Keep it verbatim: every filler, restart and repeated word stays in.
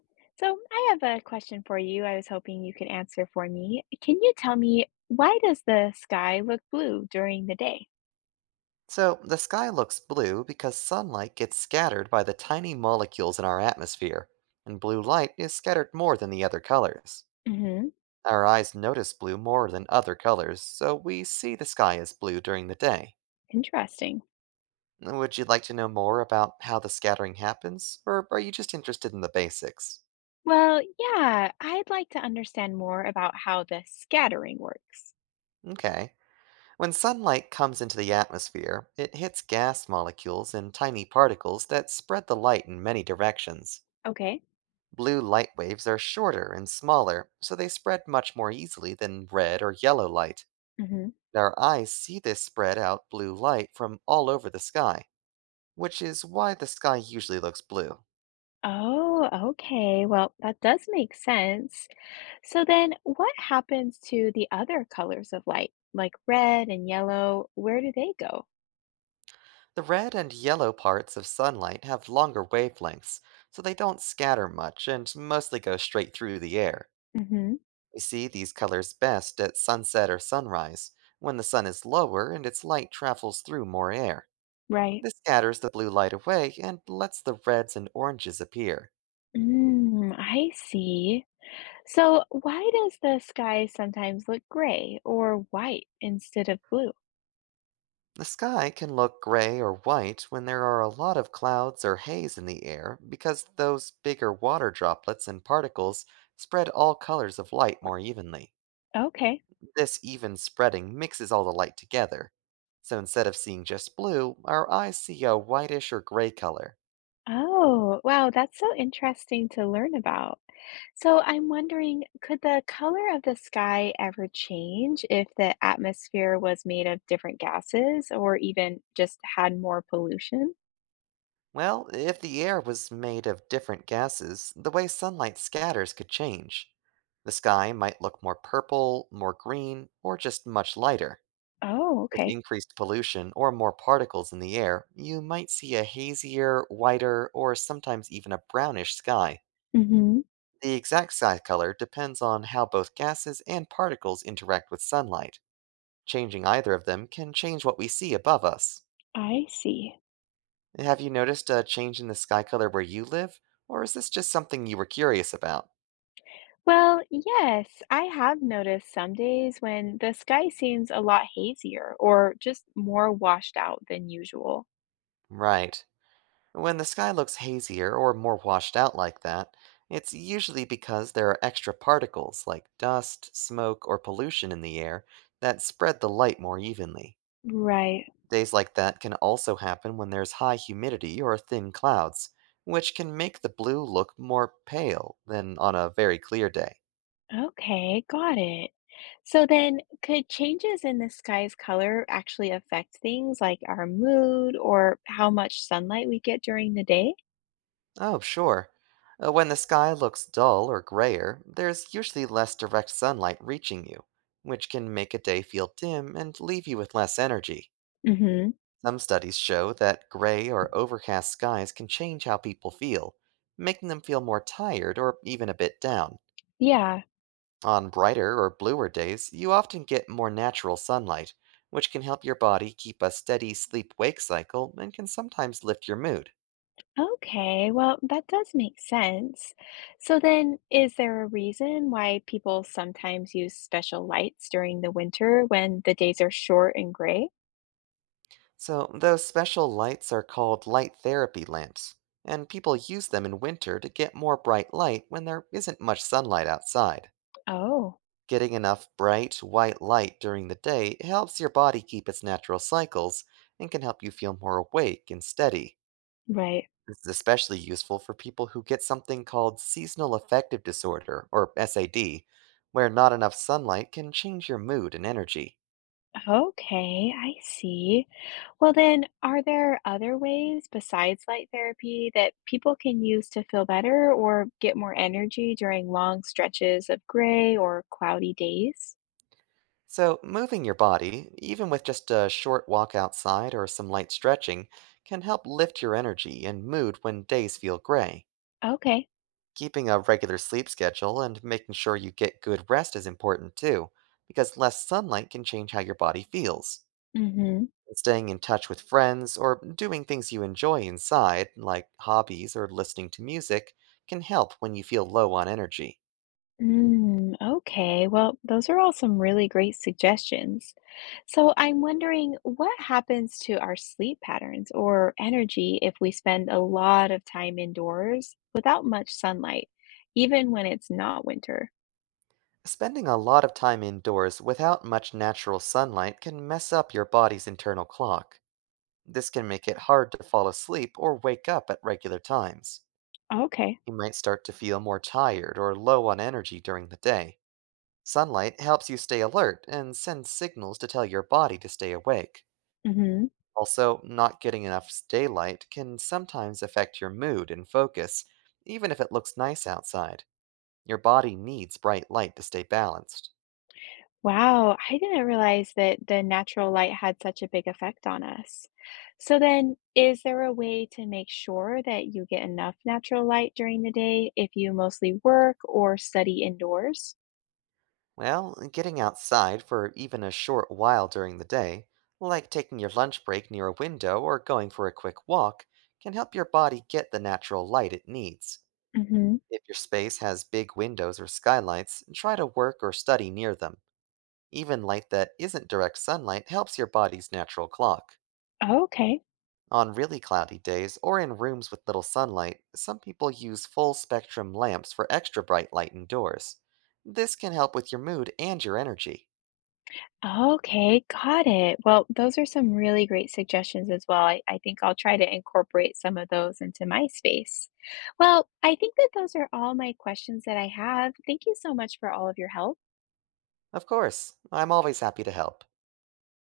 So I have a question for you. I was hoping you could answer for me. Can you tell me why does the sky look blue during the day? So, the sky looks blue because sunlight gets scattered by the tiny molecules in our atmosphere, and blue light is scattered more than the other colors. Hmm. Our eyes notice blue more than other colors, so we see the sky as blue during the day. Interesting. Would you like to know more about how the scattering happens, or are you just interested in the basics? Well, yeah, I'd like to understand more about how the scattering works. Okay. When sunlight comes into the atmosphere, it hits gas molecules and tiny particles that spread the light in many directions. Okay. Blue light waves are shorter and smaller, so they spread much more easily than red or yellow light. Hmm. Our eyes see this spread out blue light from all over the sky, which is why the sky usually looks blue. Oh, okay. Well, that does make sense. So then what happens to the other colors of light, like red and yellow? Where do they go? The red and yellow parts of sunlight have longer wavelengths, so they don't scatter much and mostly go straight through the air. Hmm. We see these colors best at sunset or sunrise, when the sun is lower and its light travels through more air. Right. This scatters the blue light away and lets the reds and oranges appear. Mm, I see. So, why does the sky sometimes look gray or white instead of blue? The sky can look gray or white when there are a lot of clouds or haze in the air because those bigger water droplets and particles spread all colors of light more evenly. Okay. This even spreading mixes all the light together. So instead of seeing just blue, our eyes see a whitish or gray color. Oh, wow, that's so interesting to learn about. So, I'm wondering, could the color of the sky ever change if the atmosphere was made of different gases or even just had more pollution? Well, if the air was made of different gases, the way sunlight scatters could change. The sky might look more purple, more green, or just much lighter. Oh, With okay. increased pollution or more particles in the air, you might see a hazier, whiter, or sometimes even a brownish sky. Mm-hmm. The exact sky color depends on how both gases and particles interact with sunlight. Changing either of them can change what we see above us. I see. Have you noticed a change in the sky color where you live, or is this just something you were curious about? Well, yes, I have noticed some days when the sky seems a lot hazier or just more washed out than usual. Right. When the sky looks hazier or more washed out like that, it's usually because there are extra particles like dust, smoke, or pollution in the air that spread the light more evenly. Right. Days like that can also happen when there's high humidity or thin clouds, which can make the blue look more pale than on a very clear day. Okay, got it. So then, could changes in the sky's color actually affect things like our mood or how much sunlight we get during the day? Oh, sure. Uh, When the sky looks dull or grayer, there's usually less direct sunlight reaching you, which can make a day feel dim and leave you with less energy. Mm-hmm. Some studies show that gray or overcast skies can change how people feel, making them feel more tired or even a bit down. Yeah. On brighter or bluer days, you often get more natural sunlight, which can help your body keep a steady sleep wake cycle and can sometimes lift your mood. Okay, well, that does make sense. So then, is there a reason why people sometimes use special lights during the winter when the days are short and gray? So, those special lights are called light therapy lamps, and people use them in winter to get more bright light when there isn't much sunlight outside. Oh, Getting enough bright, white light during the day helps your body keep its natural cycles and can help you feel more awake and steady. right. This is especially useful for people who get something called seasonal affective disorder, or SAD, where not enough sunlight can change your mood and energy. Okay, I see. Well, then, are there other ways besides light therapy that people can use to feel better or get more energy during long stretches of gray or cloudy days? So, moving your body, even with just a short walk outside or some light stretching, can help lift your energy and mood when days feel gray. Okay. Keeping a regular sleep schedule and making sure you get good rest is important too, because less sunlight can change how your body feels. Mm-hmm. Staying in touch with friends or doing things you enjoy inside, like hobbies or listening to music, can help when you feel low on energy. Mm, okay. Well, those are all some really great suggestions. So I'm wondering what happens to our sleep patterns or energy if we spend a lot of time indoors without much sunlight, even when it's not winter. Spending a lot of time indoors without much natural sunlight can mess up your body's internal clock. This can make it hard to fall asleep or wake up at regular times. Okay. You might start to feel more tired or low on energy during the day. Sunlight helps you stay alert and sends signals to tell your body to stay awake. Hmm. Also, not getting enough s- daylight can sometimes affect your mood and focus, even if it looks nice outside. Your body needs bright light to stay balanced. Wow, I didn't realize that the natural light had such a big effect on us. So then, is there a way to make sure that you get enough natural light during the day if you mostly work or study indoors? Well, getting outside for even a short while during the day, like taking your lunch break near a window or going for a quick walk, can help your body get the natural light it needs. Mhm. If your space has big windows or skylights, try to work or study near them. Even light that isn't direct sunlight helps your body's natural clock. Okay. On really cloudy days or in rooms with little sunlight, some people use full spectrum lamps for extra bright light indoors. This can help with your mood and your energy. Okay, got it. Well, those are some really great suggestions as well. I, I think I'll try to incorporate some of those into my space. Well, I think that those are all my questions that I have. Thank you so much for all of your help. Of course, I'm always happy to help.